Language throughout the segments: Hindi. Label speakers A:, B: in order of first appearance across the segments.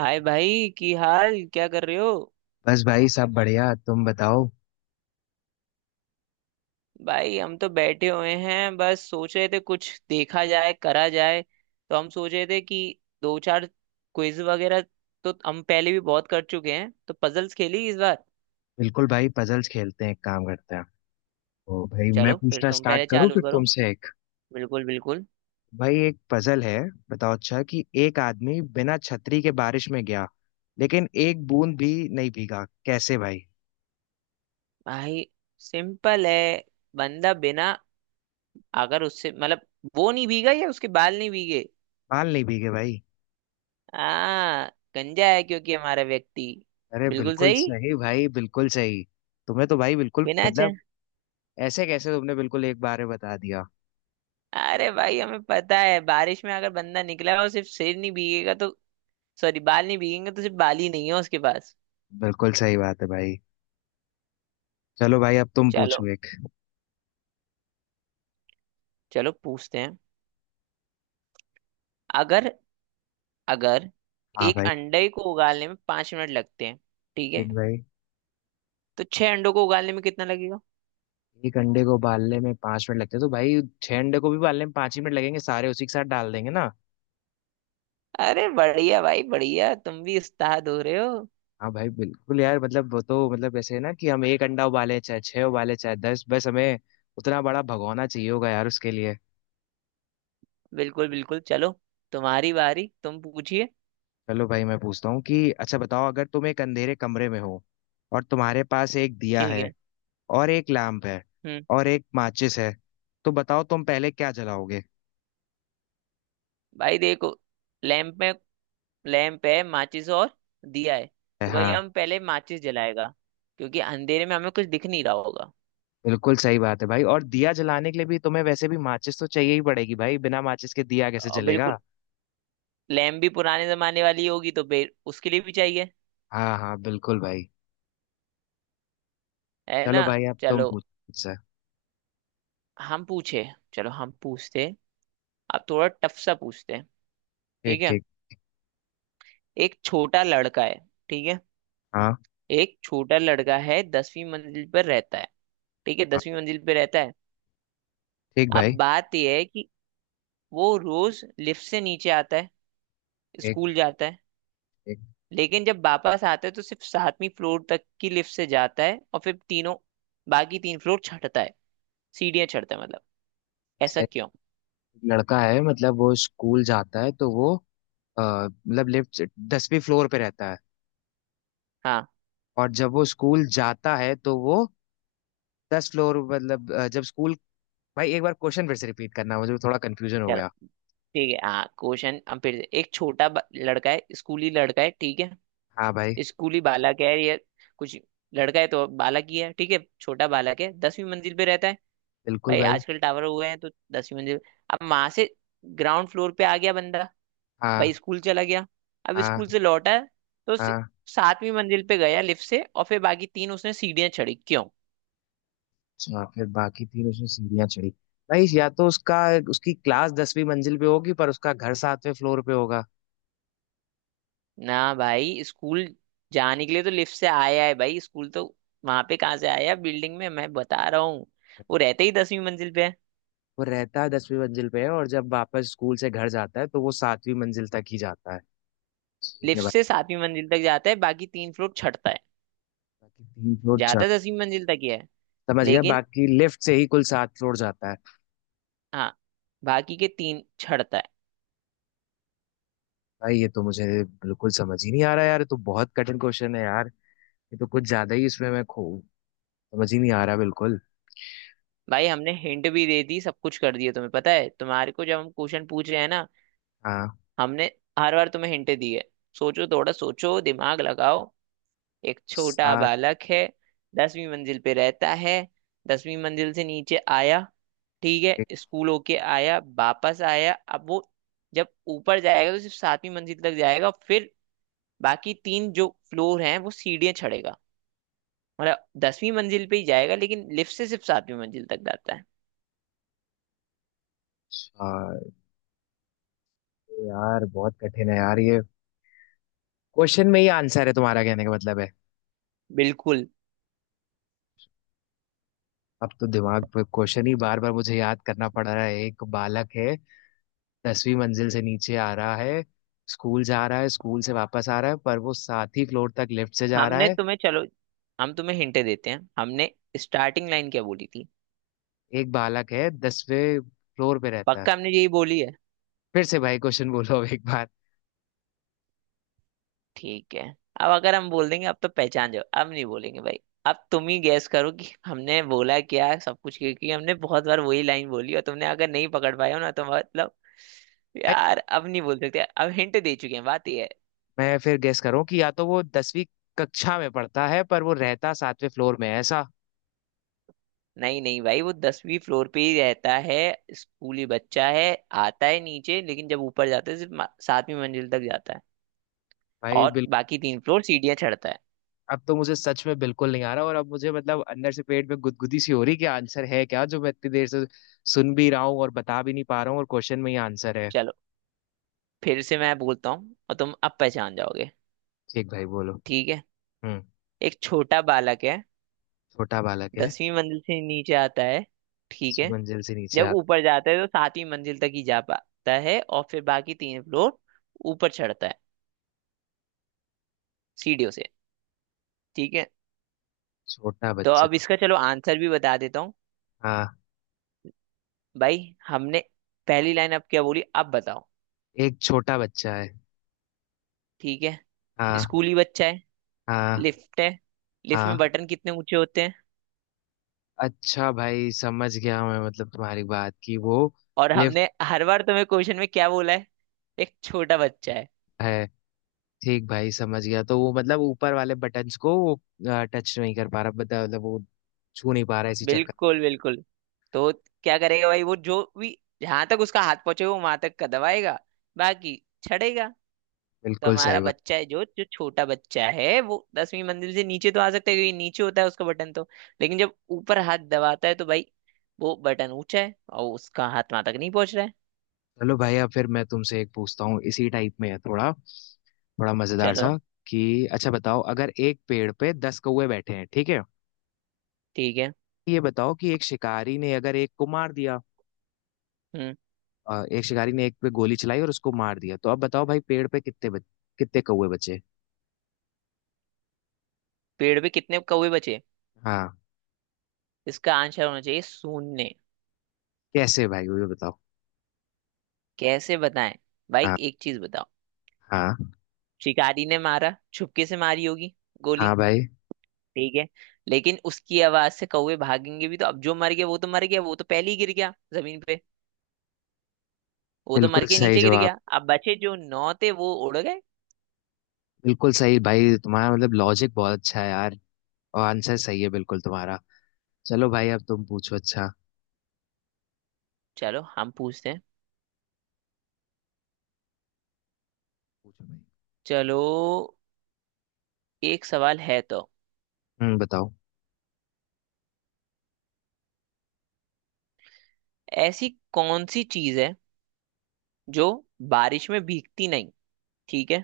A: हाय भाई, की हाल क्या कर रहे हो?
B: बस भाई सब बढ़िया। तुम बताओ।
A: भाई, हम तो बैठे हुए हैं। बस सोच रहे थे कुछ देखा जाए, करा जाए। तो हम सोच रहे थे कि दो चार क्विज वगैरह तो हम पहले भी बहुत कर चुके हैं, तो पजल्स खेली इस बार।
B: बिल्कुल भाई पजल्स खेलते हैं, एक काम करते हैं। ओ भाई मैं
A: चलो फिर
B: पूछना
A: तुम
B: स्टार्ट
A: पहले
B: करूं,
A: चालू
B: फिर
A: करो।
B: तुमसे एक।
A: बिल्कुल बिल्कुल।
B: भाई एक पजल है। बताओ अच्छा कि एक आदमी बिना छतरी के बारिश में गया लेकिन एक बूंद भी नहीं भीगा, कैसे भाई?
A: भाई सिंपल है। बंदा बिना, अगर उससे मतलब वो नहीं भीगा या उसके बाल नहीं भीगे?
B: बाल नहीं भीगे भाई?
A: हाँ, गंजा है क्योंकि हमारा व्यक्ति।
B: अरे
A: बिल्कुल
B: बिल्कुल
A: सही।
B: सही भाई, बिल्कुल सही। तुम्हें तो भाई बिल्कुल
A: बिना।
B: मतलब, ऐसे कैसे तुमने बिल्कुल एक बार में बता दिया?
A: अरे भाई, हमें पता है बारिश में अगर बंदा निकला और सिर्फ सिर नहीं भीगेगा तो, सॉरी, बाल नहीं भीगेंगे तो सिर्फ बाल ही नहीं है उसके पास।
B: बिल्कुल सही बात है भाई। चलो भाई अब तुम पूछो
A: चलो,
B: एक।
A: चलो पूछते हैं। अगर अगर
B: हाँ
A: एक
B: भाई।
A: अंडे को उगालने में 5 मिनट लगते हैं, ठीक है?
B: ठीक भाई।
A: तो छह अंडों को उगालने में कितना लगेगा?
B: एक अंडे को उबालने में 5 मिनट लगते हैं तो भाई छह अंडे को भी उबालने में पांच ही मिनट लगेंगे, सारे उसी के साथ डाल देंगे ना।
A: अरे बढ़िया भाई बढ़िया, तुम भी उस्ताद हो रहे हो।
B: हाँ भाई बिल्कुल यार, मतलब वो तो मतलब ऐसे है ना कि हम एक अंडा उबाले चाहे छह उबाले चाहे दस, बस हमें उतना बड़ा भगोना चाहिए होगा यार उसके लिए।
A: बिल्कुल बिल्कुल। चलो तुम्हारी बारी, तुम पूछिए।
B: चलो भाई मैं पूछता हूँ कि अच्छा बताओ, अगर तुम एक अंधेरे कमरे में हो और तुम्हारे पास एक दिया
A: ठीक
B: है
A: है।
B: और एक लैम्प है
A: हम्म
B: और एक माचिस है तो बताओ तुम पहले क्या जलाओगे?
A: भाई देखो। लैंप में, लैंप है, माचिस और दिया है। तो भाई
B: हाँ।
A: हम पहले माचिस जलाएगा, क्योंकि अंधेरे में हमें कुछ दिख नहीं रहा होगा।
B: बिल्कुल सही बात है भाई, और दिया जलाने के लिए भी तुम्हें वैसे भी माचिस तो चाहिए ही पड़ेगी भाई, बिना माचिस के दिया कैसे
A: और
B: जलेगा?
A: बिल्कुल, लैंप भी पुराने जमाने वाली होगी तो फिर उसके लिए भी चाहिए।
B: हाँ हाँ बिल्कुल भाई।
A: है
B: चलो
A: ना?
B: भाई अब तुम
A: चलो
B: पूछो मुझसे।
A: हम पूछे, चलो हम पूछते, अब थोड़ा टफ सा पूछते हैं।
B: ठीक
A: ठीक है।
B: ठीक।
A: एक छोटा लड़का है। ठीक है,
B: हाँ।
A: एक छोटा लड़का है, 10वीं मंजिल पर रहता है। ठीक है,
B: हाँ।
A: 10वीं मंजिल पे रहता है।
B: ठीक
A: अब
B: भाई।
A: बात यह है कि वो रोज लिफ्ट से नीचे आता है, स्कूल
B: ठीक
A: जाता है,
B: ठीक।
A: लेकिन जब वापस आता है तो सिर्फ सातवीं फ्लोर तक की लिफ्ट से जाता है और फिर तीनों, बाकी तीन फ्लोर चढ़ता है, सीढ़ियां चढ़ता है मतलब।
B: अच्छा
A: ऐसा
B: एक
A: क्यों?
B: लड़का है, मतलब वो स्कूल जाता है तो वो अ, मतलब लिफ्ट, 10वीं फ्लोर पे रहता है
A: हाँ,
B: और जब वो स्कूल जाता है तो वो दस फ्लोर, मतलब जब स्कूल, भाई एक बार क्वेश्चन फिर से रिपीट करना, मुझे थोड़ा कंफ्यूजन हो
A: चलो
B: गया।
A: ठीक है। हाँ, क्वेश्चन हम फिर से। एक छोटा लड़का है, स्कूली लड़का है, ठीक है।
B: हाँ भाई।
A: स्कूली बालक है या कुछ, लड़का है तो बालक ही है। ठीक है, छोटा बालक है, दसवीं मंजिल पे रहता है।
B: बिल्कुल
A: भाई
B: भाई।
A: आजकल टावर हुए हैं तो 10वीं मंजिल। अब वहां से ग्राउंड फ्लोर पे आ गया बंदा,
B: हाँ।
A: भाई स्कूल चला गया। अब स्कूल
B: हाँ।
A: से लौटा तो
B: हाँ।
A: सातवीं मंजिल पे गया लिफ्ट से और फिर बाकी तीन उसने सीढ़ियां चढ़ी। क्यों?
B: अच्छा फिर बाकी तीन उसने सीढ़ियां चढ़ी। भाई या तो उसका, उसकी क्लास 10वीं मंजिल पे होगी पर उसका घर 7वें फ्लोर पे होगा।
A: ना भाई, स्कूल जाने के लिए तो लिफ्ट से आया है भाई, स्कूल तो। वहां पे कहाँ से आया, बिल्डिंग में मैं बता रहा हूँ, वो रहते ही 10वीं मंजिल पे है।
B: वो रहता है, 10वीं मंजिल पे है, और जब वापस स्कूल से घर जाता है तो वो 7वीं मंजिल तक ही जाता है। ठीक है
A: लिफ्ट
B: भाई।
A: से सातवीं मंजिल तक जाता है, बाकी तीन फ्लोर चढ़ता है।
B: बाकी 3 फ्लोर चढ़।
A: जाता 10वीं मंजिल तक ही है
B: समझ गया,
A: लेकिन।
B: बाकी लिफ्ट से ही कुल 7 फ्लोर जाता है।
A: हाँ, बाकी के तीन चढ़ता है।
B: भाई ये तो मुझे बिल्कुल समझ ही नहीं आ रहा यार, ये तो बहुत कठिन क्वेश्चन है यार। ये तो कुछ ज्यादा ही इसमें मैं खो, समझ ही नहीं आ रहा बिल्कुल।
A: भाई हमने हिंट भी दे दी, सब कुछ कर दिया। तुम्हें पता है तुम्हारे को, जब हम क्वेश्चन पूछ रहे हैं ना,
B: हाँ।
A: हमने हर बार तुम्हें हिंट दी है। सोचो, थोड़ा सोचो, दिमाग लगाओ। एक छोटा
B: सात।
A: बालक है, 10वीं मंजिल पे रहता है, 10वीं मंजिल से नीचे आया। ठीक
B: एक,
A: है, स्कूल होके आया, वापस आया, अब वो जब ऊपर जाएगा तो सिर्फ सातवीं मंजिल तक जाएगा, फिर बाकी तीन जो फ्लोर हैं वो सीढ़ियां चढ़ेगा, मतलब 10वीं मंजिल पे ही जाएगा लेकिन लिफ्ट से सिर्फ सातवीं मंजिल तक जाता है।
B: चार। यार बहुत कठिन है यार ये, क्वेश्चन में ही आंसर है तुम्हारा कहने का मतलब है।
A: बिल्कुल।
B: अब तो दिमाग पे क्वेश्चन ही बार बार मुझे याद करना पड़ रहा है, एक बालक है, 10वीं मंजिल से नीचे आ रहा है, स्कूल जा रहा है, स्कूल से वापस आ रहा है, पर वो सात ही फ्लोर तक लिफ्ट से जा रहा
A: हमने
B: है।
A: तुम्हें, चलो हम तुम्हें हिंट देते हैं। हमने स्टार्टिंग लाइन क्या बोली थी?
B: एक बालक है, 10वें फ्लोर पे रहता है।
A: पक्का हमने यही बोली है।
B: फिर से भाई क्वेश्चन बोलो अब एक बार।
A: ठीक है। अब अगर हम बोल देंगे, अब तो पहचान जाओ। अब नहीं बोलेंगे भाई। अब तुम ही गैस करो कि हमने बोला क्या, सब कुछ, क्योंकि हमने बहुत बार वही लाइन बोली, और तुमने अगर नहीं पकड़ पाए हो ना, तो मतलब
B: भाई,
A: यार, अब नहीं बोल सकते। अब हिंट दे चुके हैं, बात ये है।
B: मैं फिर गेस करूं कि या तो वो 10वीं कक्षा में पढ़ता है पर वो रहता 7वें फ्लोर में है, ऐसा?
A: नहीं नहीं भाई, वो 10वीं फ्लोर पे ही रहता है। स्कूली बच्चा है, आता है नीचे, लेकिन जब ऊपर जाता है सिर्फ सातवीं मंजिल तक जाता है
B: भाई
A: और बाकी तीन फ्लोर सीढ़ियां चढ़ता है।
B: अब तो मुझे सच में बिल्कुल नहीं आ रहा, और अब मुझे मतलब अंदर से पेट में गुदगुदी सी हो रही कि आंसर है क्या, जो मैं इतनी देर से सुन भी रहा हूँ और बता भी नहीं पा रहा हूँ, और क्वेश्चन में ही आंसर है।
A: चलो फिर से मैं बोलता हूँ और तुम अब पहचान जाओगे।
B: ठीक भाई, बोलो।
A: ठीक है।
B: हम्म।
A: एक छोटा बालक है,
B: छोटा बालक है।
A: दसवीं मंजिल से नीचे आता है, ठीक
B: दसवीं
A: है,
B: मंजिल से नीचे
A: जब
B: आता।
A: ऊपर जाता है तो सातवीं मंजिल तक ही जा पाता है और फिर बाकी तीन फ्लोर ऊपर चढ़ता है, सीढ़ियों से। ठीक है,
B: छोटा
A: तो
B: बच्चा।
A: अब इसका चलो आंसर भी बता देता हूँ
B: हाँ।
A: भाई। हमने पहली लाइन अब क्या बोली, अब बताओ?
B: एक छोटा बच्चा है।
A: ठीक है,
B: हाँ।
A: स्कूली बच्चा है,
B: हाँ।
A: लिफ्ट है, लिफ्ट
B: हाँ।
A: में बटन कितने ऊंचे होते हैं?
B: अच्छा भाई समझ गया मैं, मतलब तुम्हारी बात, कि वो
A: और
B: लिफ्ट
A: हमने हर बार तुम्हें क्वेश्चन में क्या बोला है? एक छोटा बच्चा है।
B: है, ठीक भाई समझ गया, तो वो मतलब ऊपर वाले बटन्स को वो टच नहीं कर पा रहा, मतलब वो छू नहीं पा रहा इसी चक्कर।
A: बिल्कुल बिल्कुल। तो क्या करेगा भाई? वो, जो भी, जहां तक उसका हाथ पहुंचे वो वहां तक दबाएगा, बाकी छड़ेगा। तो
B: बिल्कुल सही
A: हमारा
B: बात।
A: बच्चा है जो जो छोटा बच्चा है, वो 10वीं मंजिल से नीचे तो आ सकता है क्योंकि नीचे होता है उसका बटन तो, लेकिन जब ऊपर हाथ दबाता है तो भाई, वो बटन ऊंचा है और उसका हाथ वहां तक नहीं पहुंच रहा है।
B: चलो भैया, फिर मैं तुमसे एक पूछता हूँ, इसी टाइप में है, थोड़ा थोड़ा मजेदार
A: चलो।
B: सा, कि अच्छा बताओ, अगर एक पेड़ पे दस कौवे बैठे हैं, ठीक है?
A: ठीक है।
B: ये बताओ कि एक शिकारी ने अगर एक को मार दिया,
A: हम्म
B: एक शिकारी ने एक पे गोली चलाई और उसको मार दिया तो अब बताओ भाई पेड़ पे कितने कितने कौवे बचे?
A: पेड़ पे कितने कौवे बचे?
B: हाँ।
A: इसका आंसर होना चाहिए शून्य।
B: कैसे भाई, वो भी बताओ।
A: कैसे बताएं? भाई
B: हाँ।
A: एक चीज बताओ,
B: हाँ।
A: शिकारी ने मारा, छुपके से मारी होगी
B: हाँ
A: गोली,
B: भाई।
A: ठीक है? लेकिन उसकी आवाज से कौवे भागेंगे भी तो। अब जो मर गया वो तो मर गया, वो तो पहले ही गिर गया जमीन पे, वो तो मर
B: बिल्कुल
A: के
B: सही
A: नीचे गिर
B: जवाब।
A: गया। अब बचे जो नौ थे वो उड़ गए।
B: बिल्कुल सही भाई, तुम्हारा मतलब लॉजिक बहुत अच्छा है यार, और आंसर सही है बिल्कुल तुम्हारा। चलो भाई अब तुम पूछो अच्छा।
A: चलो हम पूछते हैं,
B: पूछो भाई।
A: चलो। एक सवाल है तो।
B: हम्म, बताओ।
A: ऐसी कौन सी चीज है जो बारिश में भीगती नहीं? ठीक है,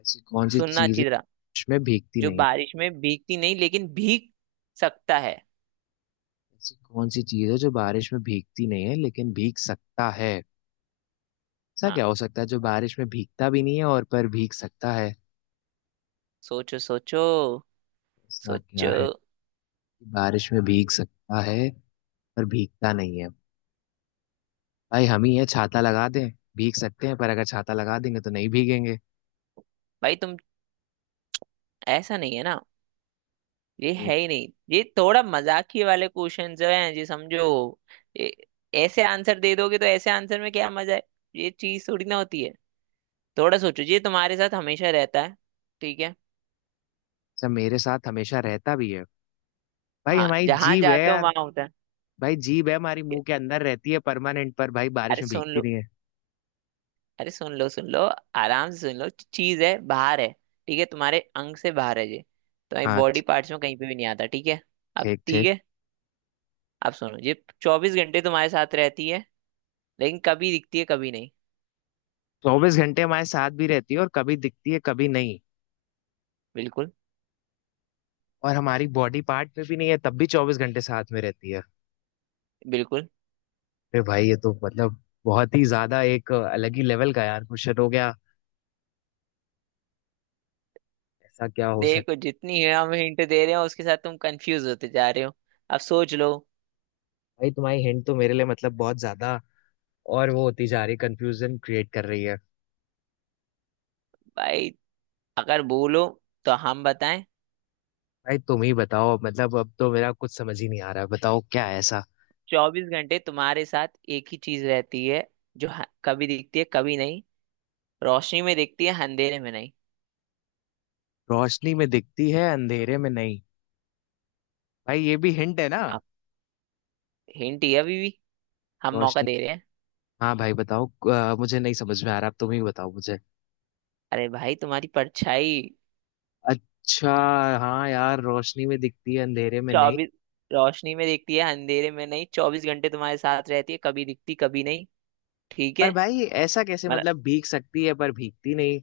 B: ऐसी कौन सी
A: सुनना
B: चीज है
A: अच्छी तरह।
B: बारिश में भीगती
A: जो
B: नहीं है?
A: बारिश में भीगती नहीं लेकिन भीग सकता है।
B: ऐसी कौन सी चीज है जो बारिश में भीगती नहीं है लेकिन भीग सकता है? ऐसा
A: हाँ,
B: क्या हो सकता है जो बारिश में भीगता भी नहीं है और पर भीग सकता है?
A: सोचो, सोचो,
B: ऐसा क्या
A: सोचो।
B: है कि बारिश में भीग सकता है पर भीगता नहीं है? भाई हम ही है, छाता लगा दें, भीग सकते हैं पर अगर छाता लगा देंगे तो नहीं भीगेंगे।
A: भाई तुम, ऐसा नहीं है ना, ये
B: तो
A: है ही नहीं। ये थोड़ा मजाकी वाले क्वेश्चन जो हैं जी, समझो। ये ऐसे आंसर दे दोगे तो ऐसे आंसर में क्या मजा है? ये चीज थोड़ी ना होती है। थोड़ा सोचो, ये तुम्हारे साथ हमेशा रहता है, ठीक है?
B: सब मेरे साथ हमेशा रहता भी है। भाई
A: हाँ,
B: हमारी
A: जहां
B: जीभ है
A: जाते हो
B: यार।
A: वहां होता है।
B: भाई जीभ है हमारी,
A: ठीक
B: मुंह के
A: है।
B: अंदर रहती है परमानेंट, पर भाई बारिश
A: अरे
B: में
A: सुन
B: भीगती
A: लो,
B: नहीं है।
A: अरे सुन लो, सुन लो, आराम से सुन लो। चीज है, बाहर है, ठीक है, तुम्हारे अंग से बाहर है ये, तुम्हारी
B: हाँ
A: बॉडी
B: ठीक।
A: पार्ट्स में कहीं पे भी नहीं आता। ठीक है, अब
B: ठीक
A: ठीक
B: ठीक।
A: है। अब सुनो, ये 24 घंटे तुम्हारे साथ रहती है, लेकिन कभी दिखती है कभी नहीं।
B: 24 घंटे हमारे साथ भी रहती है और कभी दिखती है कभी नहीं,
A: बिल्कुल
B: और हमारी बॉडी पार्ट में भी नहीं है तब भी 24 घंटे साथ में रहती है।
A: बिल्कुल।
B: अरे भाई ये तो मतलब बहुत ही ज्यादा एक अलग ही लेवल का यार क्वेश्चन हो गया। ऐसा क्या हो सकता है?
A: देखो जितनी है हम हिंट दे रहे हो, उसके साथ तुम कंफ्यूज होते जा रहे हो। अब सोच लो।
B: भाई तुम्हारी हिंट तो मेरे लिए मतलब बहुत ज्यादा, और वो होती जा रही, कंफ्यूजन क्रिएट कर रही है।
A: भाई, अगर बोलो तो हम बताएं।
B: भाई तुम ही बताओ, मतलब अब तो मेरा कुछ समझ ही नहीं आ रहा है, बताओ क्या है ऐसा।
A: 24 घंटे तुम्हारे साथ एक ही चीज रहती है, जो कभी दिखती है कभी नहीं, रोशनी में दिखती है अंधेरे में नहीं।
B: रोशनी में दिखती है अंधेरे में नहीं, भाई ये भी हिंट है ना?
A: अब हिंट ये, अभी भी हम मौका
B: रोशनी।
A: दे रहे हैं।
B: हाँ भाई बताओ। मुझे नहीं समझ में आ रहा, अब तुम ही बताओ मुझे।
A: अरे भाई, तुम्हारी परछाई।
B: अच्छा। हाँ यार रोशनी में दिखती है अंधेरे में नहीं।
A: 24, रोशनी में दिखती है अंधेरे में नहीं, 24 घंटे तुम्हारे साथ रहती है, कभी दिखती कभी नहीं, ठीक
B: पर
A: है?
B: भाई ऐसा कैसे,
A: मतलब
B: मतलब भीग सकती है पर भीगती नहीं?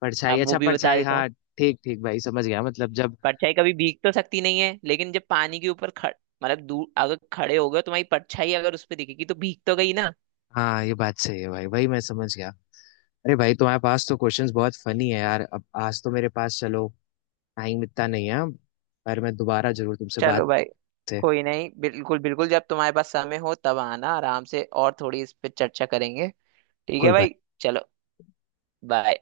B: परछाई,
A: अब वो
B: अच्छा
A: भी बता
B: परछाई,
A: देता हूँ।
B: हाँ ठीक ठीक भाई समझ गया मतलब जब।
A: परछाई कभी भीग तो सकती नहीं है, लेकिन जब पानी के ऊपर खड़ मतलब दूर अगर खड़े हो गए, तुम्हारी परछाई अगर उस पर दिखेगी तो भीग तो गई ना।
B: हाँ ये बात सही है भाई, भाई मैं समझ गया। अरे भाई तुम्हारे पास तो क्वेश्चंस बहुत फनी है यार, अब आज तो मेरे पास चलो, टाइम इतना नहीं है, पर मैं दोबारा जरूर तुमसे
A: चलो
B: बात
A: भाई।
B: से।
A: कोई नहीं, बिल्कुल बिल्कुल, जब तुम्हारे पास समय हो तब आना आराम से और थोड़ी इस पे चर्चा करेंगे। ठीक है
B: बिल्कुल
A: भाई।
B: भाई।
A: चलो, बाय।